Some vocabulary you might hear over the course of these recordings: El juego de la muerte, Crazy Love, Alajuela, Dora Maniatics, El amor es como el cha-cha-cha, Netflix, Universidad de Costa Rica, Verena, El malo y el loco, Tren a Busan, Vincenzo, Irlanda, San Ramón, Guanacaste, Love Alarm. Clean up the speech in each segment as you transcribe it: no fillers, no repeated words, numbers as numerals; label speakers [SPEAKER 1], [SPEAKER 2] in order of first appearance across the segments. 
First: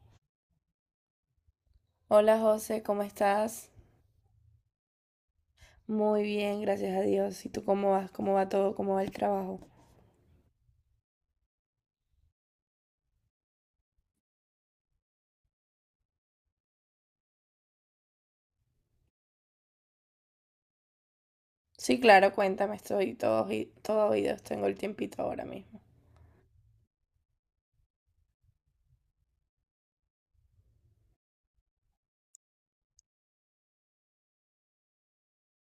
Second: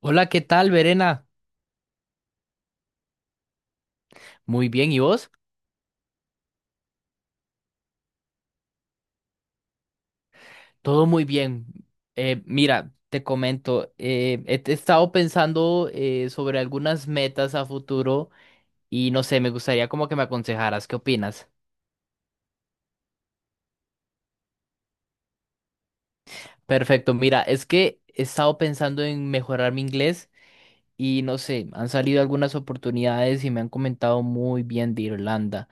[SPEAKER 1] Hola, ¿qué tal, Verena?
[SPEAKER 2] Hola José, ¿cómo estás?
[SPEAKER 1] Muy bien, ¿y vos?
[SPEAKER 2] Muy bien, gracias a Dios. ¿Y tú cómo vas? ¿Cómo va todo? ¿Cómo va el trabajo?
[SPEAKER 1] Todo muy bien. Mira, te comento, he estado pensando sobre algunas metas a futuro y no sé, me gustaría como que me aconsejaras. ¿Qué opinas?
[SPEAKER 2] Sí, claro, cuéntame, estoy todo oídos, tengo el tiempito ahora mismo.
[SPEAKER 1] Perfecto, mira, es que he estado pensando en mejorar mi inglés y no sé, han salido algunas oportunidades y me han comentado muy bien de Irlanda.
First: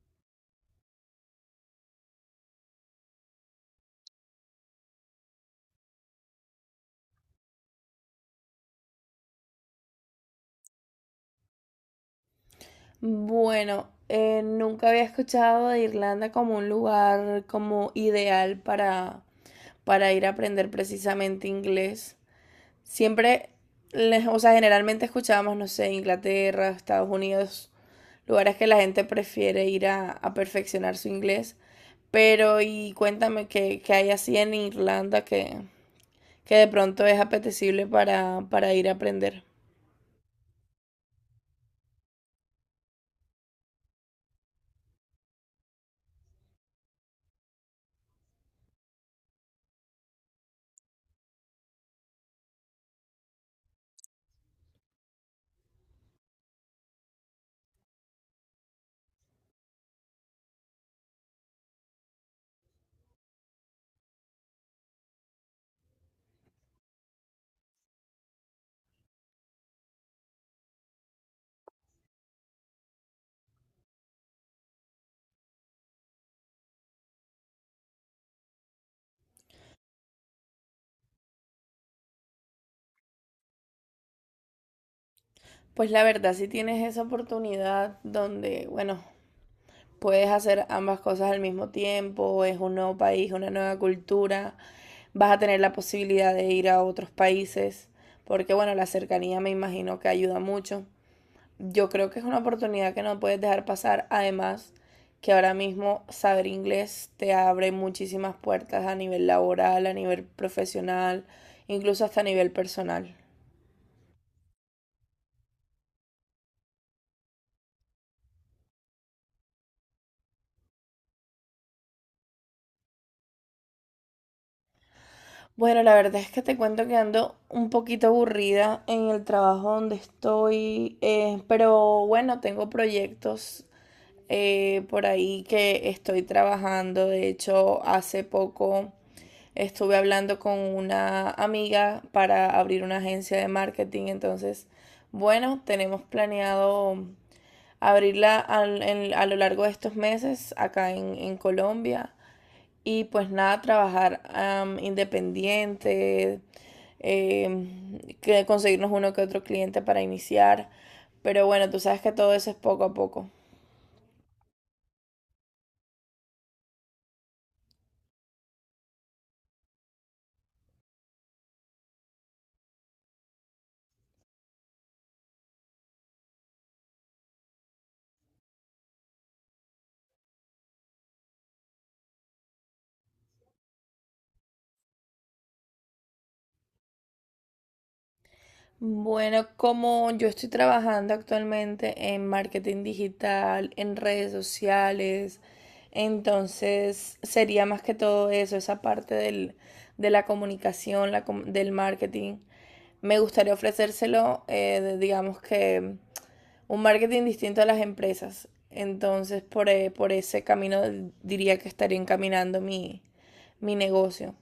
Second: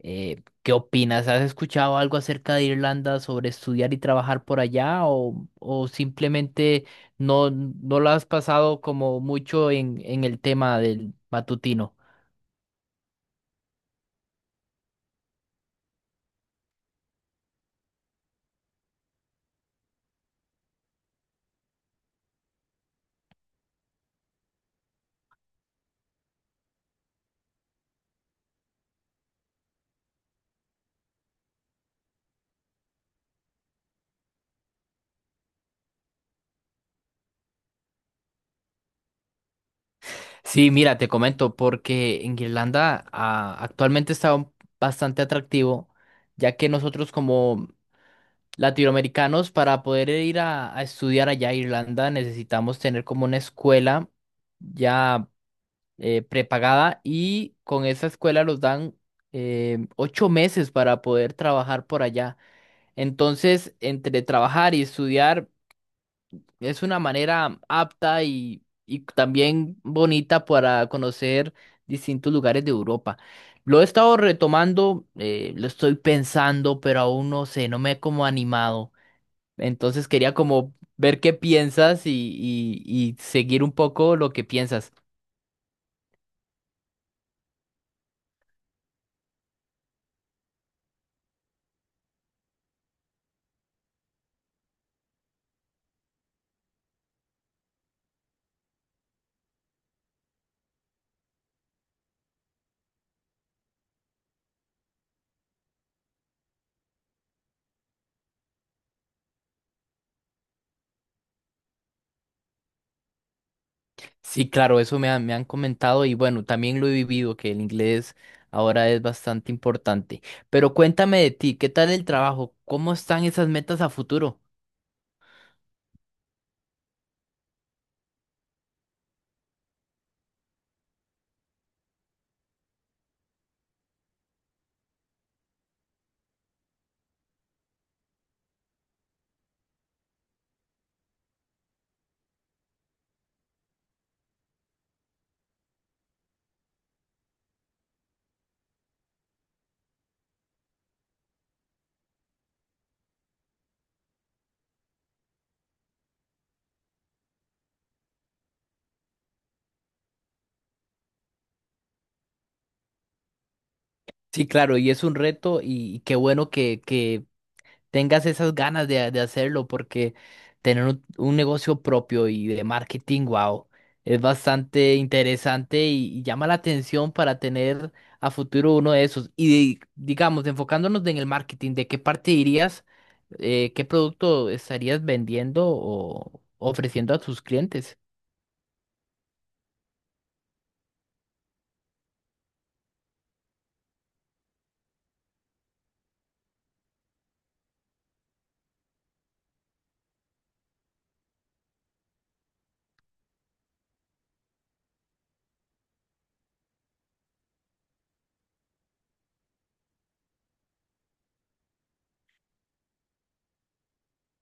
[SPEAKER 1] ¿Qué opinas? ¿Has escuchado algo acerca de Irlanda sobre estudiar y trabajar por allá o simplemente no lo has pasado como mucho en el tema del matutino?
[SPEAKER 2] Bueno, nunca había escuchado de Irlanda como un lugar como ideal para ir a aprender precisamente inglés. Siempre, o sea, generalmente escuchábamos, no sé, Inglaterra, Estados Unidos, lugares que la gente prefiere ir a perfeccionar su inglés. Pero, y cuéntame qué hay así en Irlanda que de pronto es apetecible para ir a aprender.
[SPEAKER 1] Sí, mira, te comento, porque en Irlanda actualmente está bastante atractivo, ya que nosotros como latinoamericanos para poder ir a estudiar allá a Irlanda necesitamos tener como una escuela. Ya prepagada, y con esa escuela los dan ocho meses para poder trabajar por allá. Entonces, entre trabajar y estudiar es una manera apta y también bonita para conocer distintos lugares de Europa. Lo he estado retomando, lo estoy pensando, pero aún no sé, no me he como animado. Entonces quería como ver qué piensas, y seguir un poco lo que piensas.
[SPEAKER 2] Pues la verdad, si tienes esa oportunidad donde, bueno, puedes hacer ambas cosas al mismo tiempo, es un nuevo país, una nueva cultura, vas a tener la posibilidad de ir a otros países, porque bueno, la cercanía me imagino que ayuda mucho. Yo creo que es una oportunidad que no puedes dejar pasar, además que ahora mismo saber inglés te abre muchísimas puertas a nivel laboral, a nivel profesional, incluso hasta a nivel personal.
[SPEAKER 1] Sí, claro, eso me han comentado y bueno, también lo he vivido, que el inglés ahora es bastante importante. Pero cuéntame de ti, ¿qué tal el trabajo? ¿Cómo están esas metas a futuro?
[SPEAKER 2] Bueno, la verdad es que te cuento que ando un poquito aburrida en el trabajo donde estoy, pero bueno, tengo proyectos por ahí que estoy trabajando. De hecho, hace poco estuve hablando con una amiga para abrir una agencia de marketing. Entonces, bueno, tenemos planeado a lo largo de estos meses acá en Colombia. Y pues nada, trabajar independiente, que conseguirnos uno que otro cliente para iniciar. Pero bueno, tú sabes que todo eso es poco a poco.
[SPEAKER 1] Sí, claro, y es un reto y qué bueno que tengas esas ganas de hacerlo, porque tener un negocio propio y de marketing, wow, es bastante interesante y llama la atención para tener a futuro uno de esos. Y digamos, enfocándonos en el marketing, ¿de qué parte irías? ¿Qué producto estarías vendiendo o ofreciendo a tus clientes?
[SPEAKER 2] Bueno, como yo estoy trabajando actualmente en marketing digital, en redes sociales, entonces sería más que todo eso, esa de la comunicación, la del marketing. Me gustaría ofrecérselo, digamos que un marketing distinto a las empresas. Entonces, por ese camino diría que estaría encaminando mi, mi negocio.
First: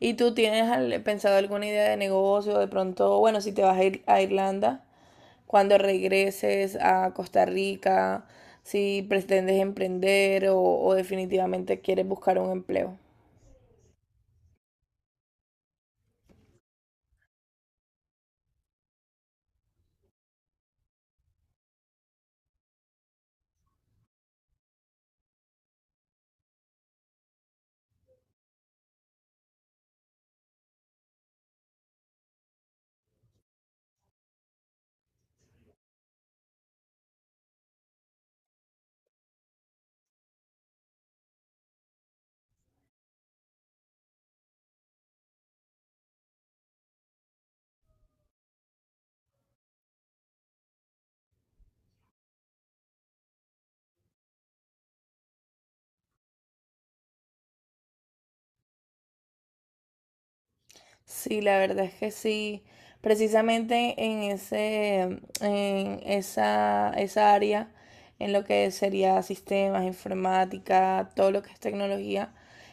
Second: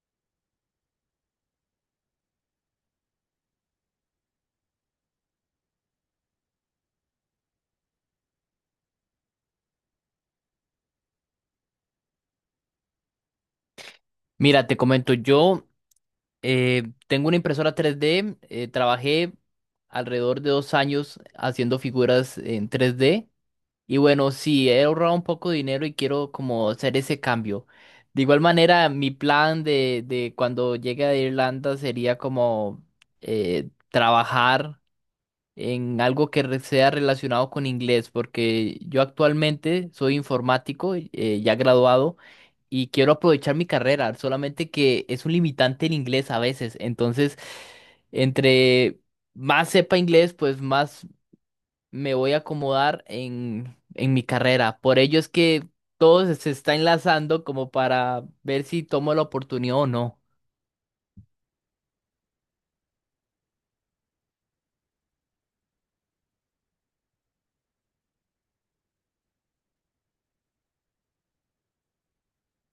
[SPEAKER 2] ¿Y tú tienes pensado alguna idea de negocio? De pronto, bueno, si te vas a ir a Irlanda, cuando regreses a Costa Rica, si pretendes emprender o definitivamente quieres buscar un empleo.
[SPEAKER 1] Mira, te comento, yo tengo una impresora 3D, trabajé alrededor de dos años haciendo figuras en 3D. Y bueno, sí, he ahorrado un poco de dinero y quiero como hacer ese cambio. De igual manera, mi plan de cuando llegue a Irlanda sería como trabajar en algo que sea relacionado con inglés, porque yo actualmente soy informático, ya graduado, y quiero aprovechar mi carrera, solamente que es un limitante el inglés a veces. Entonces, entre más sepa inglés, pues más me voy a acomodar en mi carrera. Por ello es que todo se está enlazando como para ver si tomo la oportunidad o no.
[SPEAKER 2] Sí, la verdad es que sí. Precisamente en ese, en esa, esa área, en lo que sería sistemas, informática, todo lo que es tecnología,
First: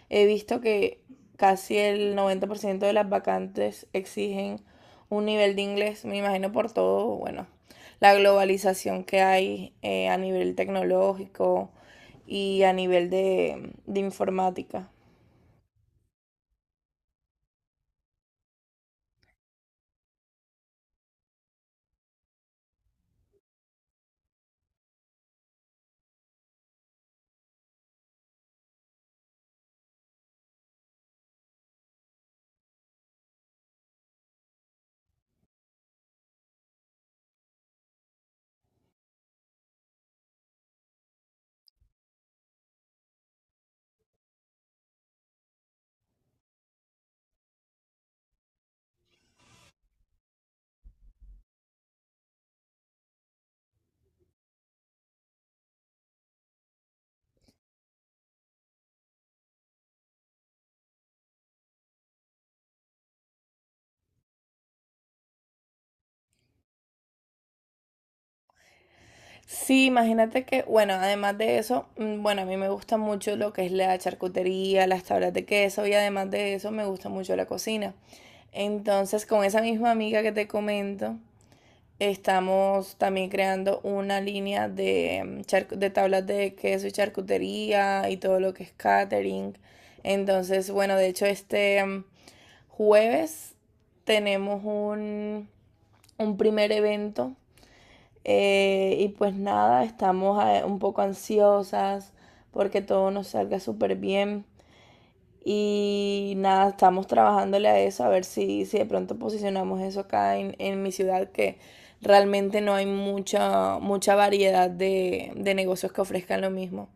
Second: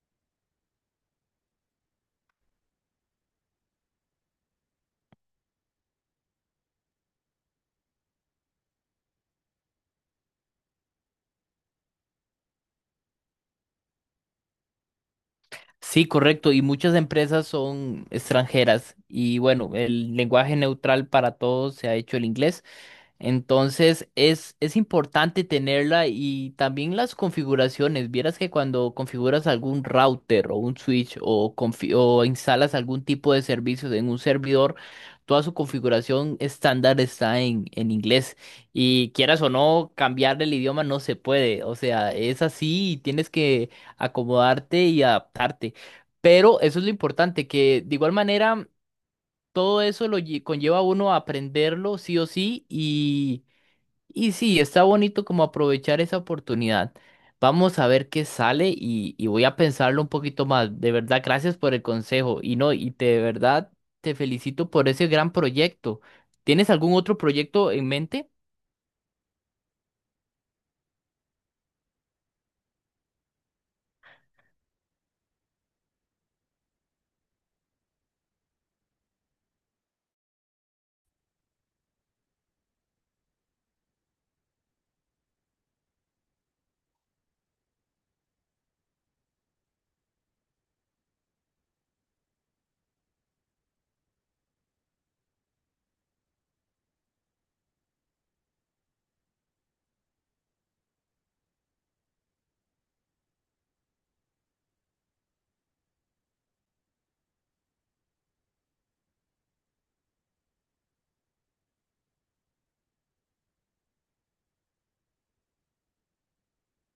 [SPEAKER 2] he visto que casi el 90% de las vacantes exigen un nivel de inglés, me imagino por todo, bueno, la globalización que hay a nivel tecnológico y a nivel de informática.
[SPEAKER 1] Sí, correcto. Y muchas empresas son extranjeras. Y bueno, el lenguaje neutral para todos se ha hecho el inglés. Entonces es importante tenerla y también las configuraciones. Vieras que cuando configuras algún router o un switch o o instalas algún tipo de servicios en un servidor, toda su configuración estándar está en inglés. Y quieras o no, cambiar el idioma no se puede. O sea, es así y tienes que acomodarte y adaptarte. Pero eso es lo importante, que de igual manera todo eso lo conlleva a uno a aprenderlo sí o sí y sí, está bonito como aprovechar esa oportunidad. Vamos a ver qué sale, y voy a pensarlo un poquito más. De verdad, gracias por el consejo. Y no, y te, de verdad te felicito por ese gran proyecto. ¿Tienes algún otro proyecto en mente?
[SPEAKER 2] Sí, imagínate que, bueno, además de eso, bueno, a mí me gusta mucho lo que es la charcutería, las tablas de queso y además de eso me gusta mucho la cocina. Entonces, con esa misma amiga que te comento, estamos también creando una línea de, de tablas de queso y charcutería y todo lo que es catering. Entonces, bueno, de hecho, jueves tenemos un primer evento y pues nada, estamos un poco ansiosas porque todo nos salga súper bien. Y nada, estamos trabajándole a eso, a ver si de pronto posicionamos eso acá en mi ciudad, que realmente no hay mucha variedad de negocios que ofrezcan lo mismo.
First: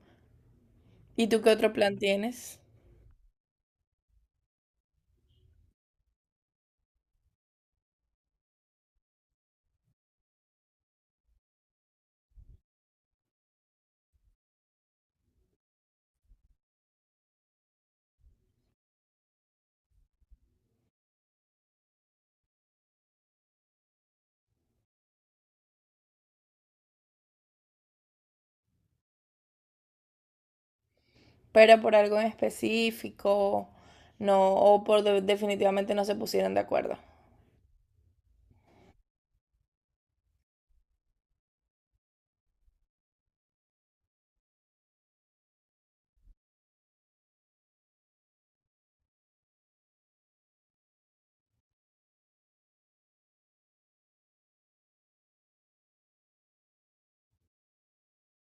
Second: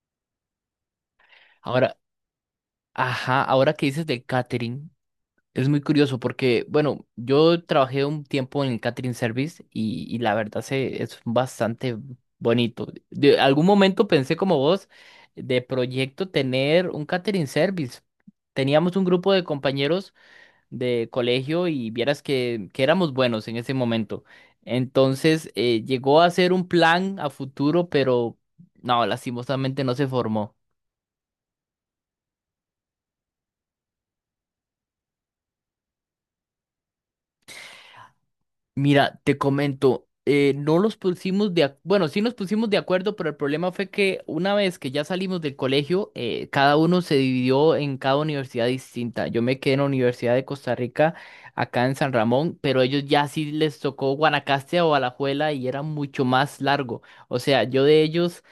[SPEAKER 2] ¿Y tú qué otro
[SPEAKER 1] Ahora,
[SPEAKER 2] plan tienes?
[SPEAKER 1] ajá, ahora que dices del catering. Es muy curioso porque, bueno, yo trabajé un tiempo en el catering service y la verdad es bastante bonito. De algún momento pensé como vos de proyecto tener un catering service. Teníamos un grupo de compañeros de colegio y vieras que éramos buenos en ese momento. Entonces, llegó a ser un plan a futuro, pero no, lastimosamente no se formó.
[SPEAKER 2] Pero por algo en específico, no, o por definitivamente no se pusieron de acuerdo.
[SPEAKER 1] Mira, te comento, no los pusimos de, bueno, sí nos pusimos de acuerdo, pero el problema fue que una vez que ya salimos del colegio, cada uno se dividió en cada universidad distinta. Yo me quedé en la Universidad de Costa Rica, acá en San Ramón, pero ellos ya sí les tocó Guanacaste o Alajuela y era mucho más largo. O sea, yo de ellos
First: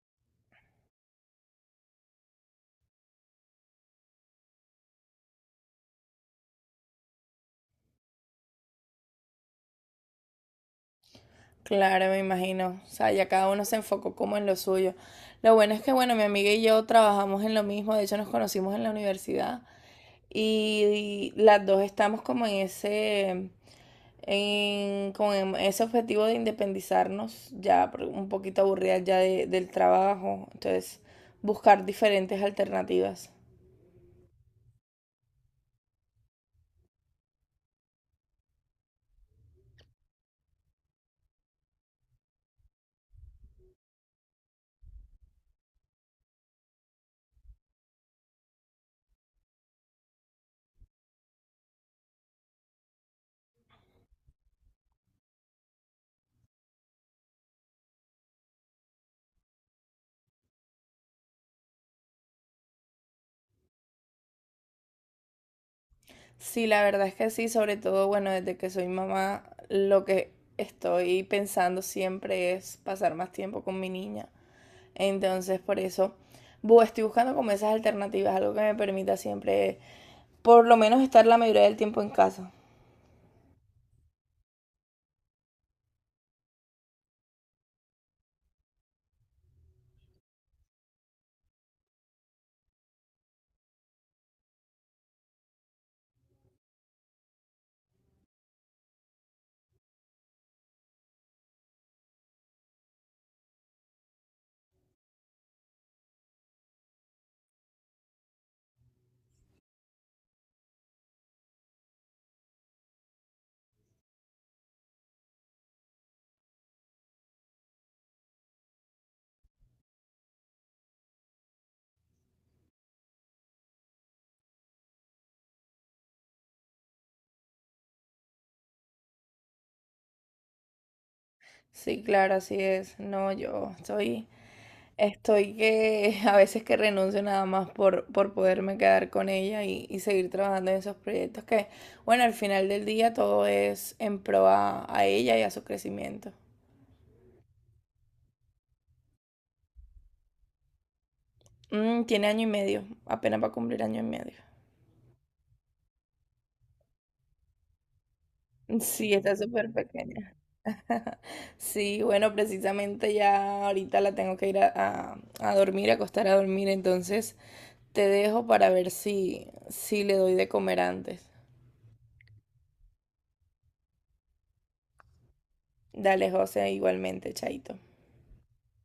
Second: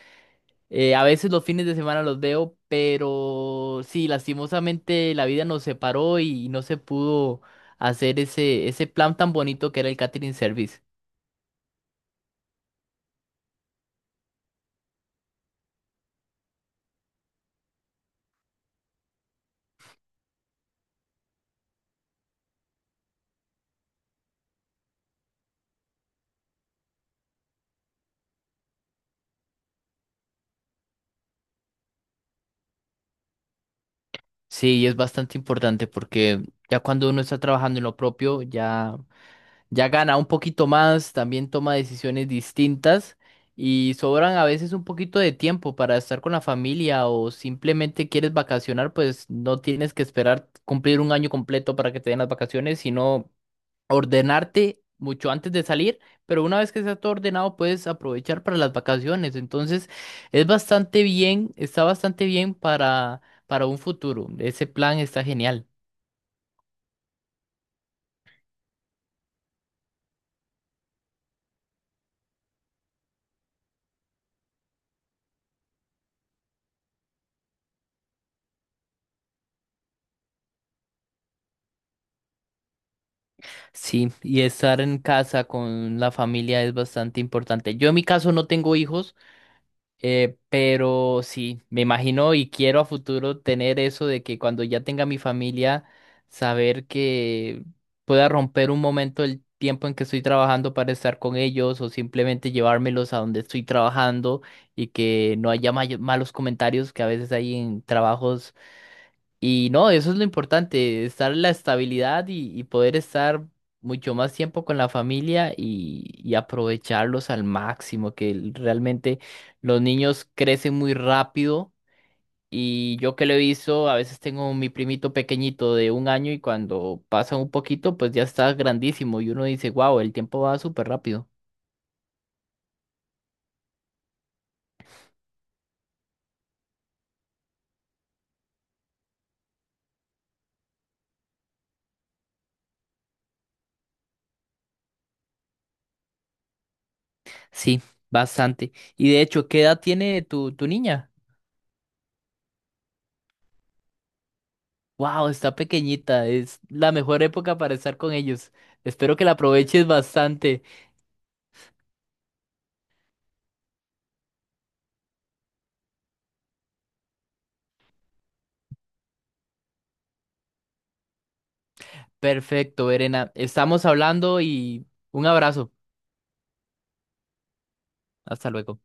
[SPEAKER 1] a veces los fines de semana los veo, pero sí, lastimosamente la vida nos separó y no se pudo hacer ese plan tan bonito que era el catering service.
[SPEAKER 2] Claro, me imagino. O sea, ya cada uno se enfocó como en lo suyo. Lo bueno es que, bueno, mi amiga y yo trabajamos en lo mismo, de hecho nos conocimos en la universidad y, las dos estamos como en ese, en, como en ese objetivo de independizarnos, ya un poquito aburridas ya del trabajo, entonces buscar diferentes alternativas.
[SPEAKER 1] Sí, es bastante importante porque ya cuando uno está trabajando en lo propio, ya, ya gana un poquito más, también toma decisiones distintas y sobran a veces un poquito de tiempo para estar con la familia o simplemente quieres vacacionar, pues no tienes que esperar cumplir un año completo para que te den las vacaciones, sino ordenarte mucho antes de salir, pero una vez que está todo ordenado puedes aprovechar para las vacaciones. Entonces, es bastante bien, está bastante bien para un futuro. Ese plan está genial.
[SPEAKER 2] Sí, la verdad es que sí, sobre todo, bueno, desde que soy mamá, lo que estoy pensando siempre es pasar más tiempo con mi niña. Entonces, por eso, estoy buscando como esas alternativas, algo que me permita siempre, por lo menos, estar la mayoría del tiempo en casa.
[SPEAKER 1] Sí, y estar en casa con la familia es bastante importante. Yo en mi caso no tengo hijos. Pero sí, me imagino y quiero a futuro tener eso de que cuando ya tenga mi familia, saber que pueda romper un momento el tiempo en que estoy trabajando para estar con ellos o simplemente llevármelos a donde estoy trabajando y que no haya malos comentarios que a veces hay en trabajos y no, eso es lo importante, estar en la estabilidad y poder estar mucho más tiempo con la familia y aprovecharlos al máximo, que realmente los niños crecen muy rápido y yo que lo he visto, a veces tengo mi primito pequeñito de un año y cuando pasa un poquito, pues ya está grandísimo y uno dice, wow, el tiempo va súper rápido.
[SPEAKER 2] Sí, claro, así es. No, estoy que a veces que renuncio nada más por poderme quedar con ella y seguir trabajando en esos proyectos que, bueno, al final del día todo es en pro a ella y a su crecimiento.
[SPEAKER 1] Sí, bastante. Y de hecho, ¿qué edad tiene tu niña?
[SPEAKER 2] Mm, tiene año y medio, apenas va a cumplir año y medio.
[SPEAKER 1] Wow, está pequeñita. Es la mejor época para estar con ellos.
[SPEAKER 2] Sí,
[SPEAKER 1] Espero que la
[SPEAKER 2] está súper
[SPEAKER 1] aproveches
[SPEAKER 2] pequeña.
[SPEAKER 1] bastante.
[SPEAKER 2] Sí, bueno, precisamente ya ahorita la tengo que ir a dormir, a acostar a dormir, entonces te dejo para ver si le doy de comer antes.
[SPEAKER 1] Perfecto, Verena. Estamos hablando y un abrazo.
[SPEAKER 2] Dale, José, igualmente, chaito.
[SPEAKER 1] Hasta luego.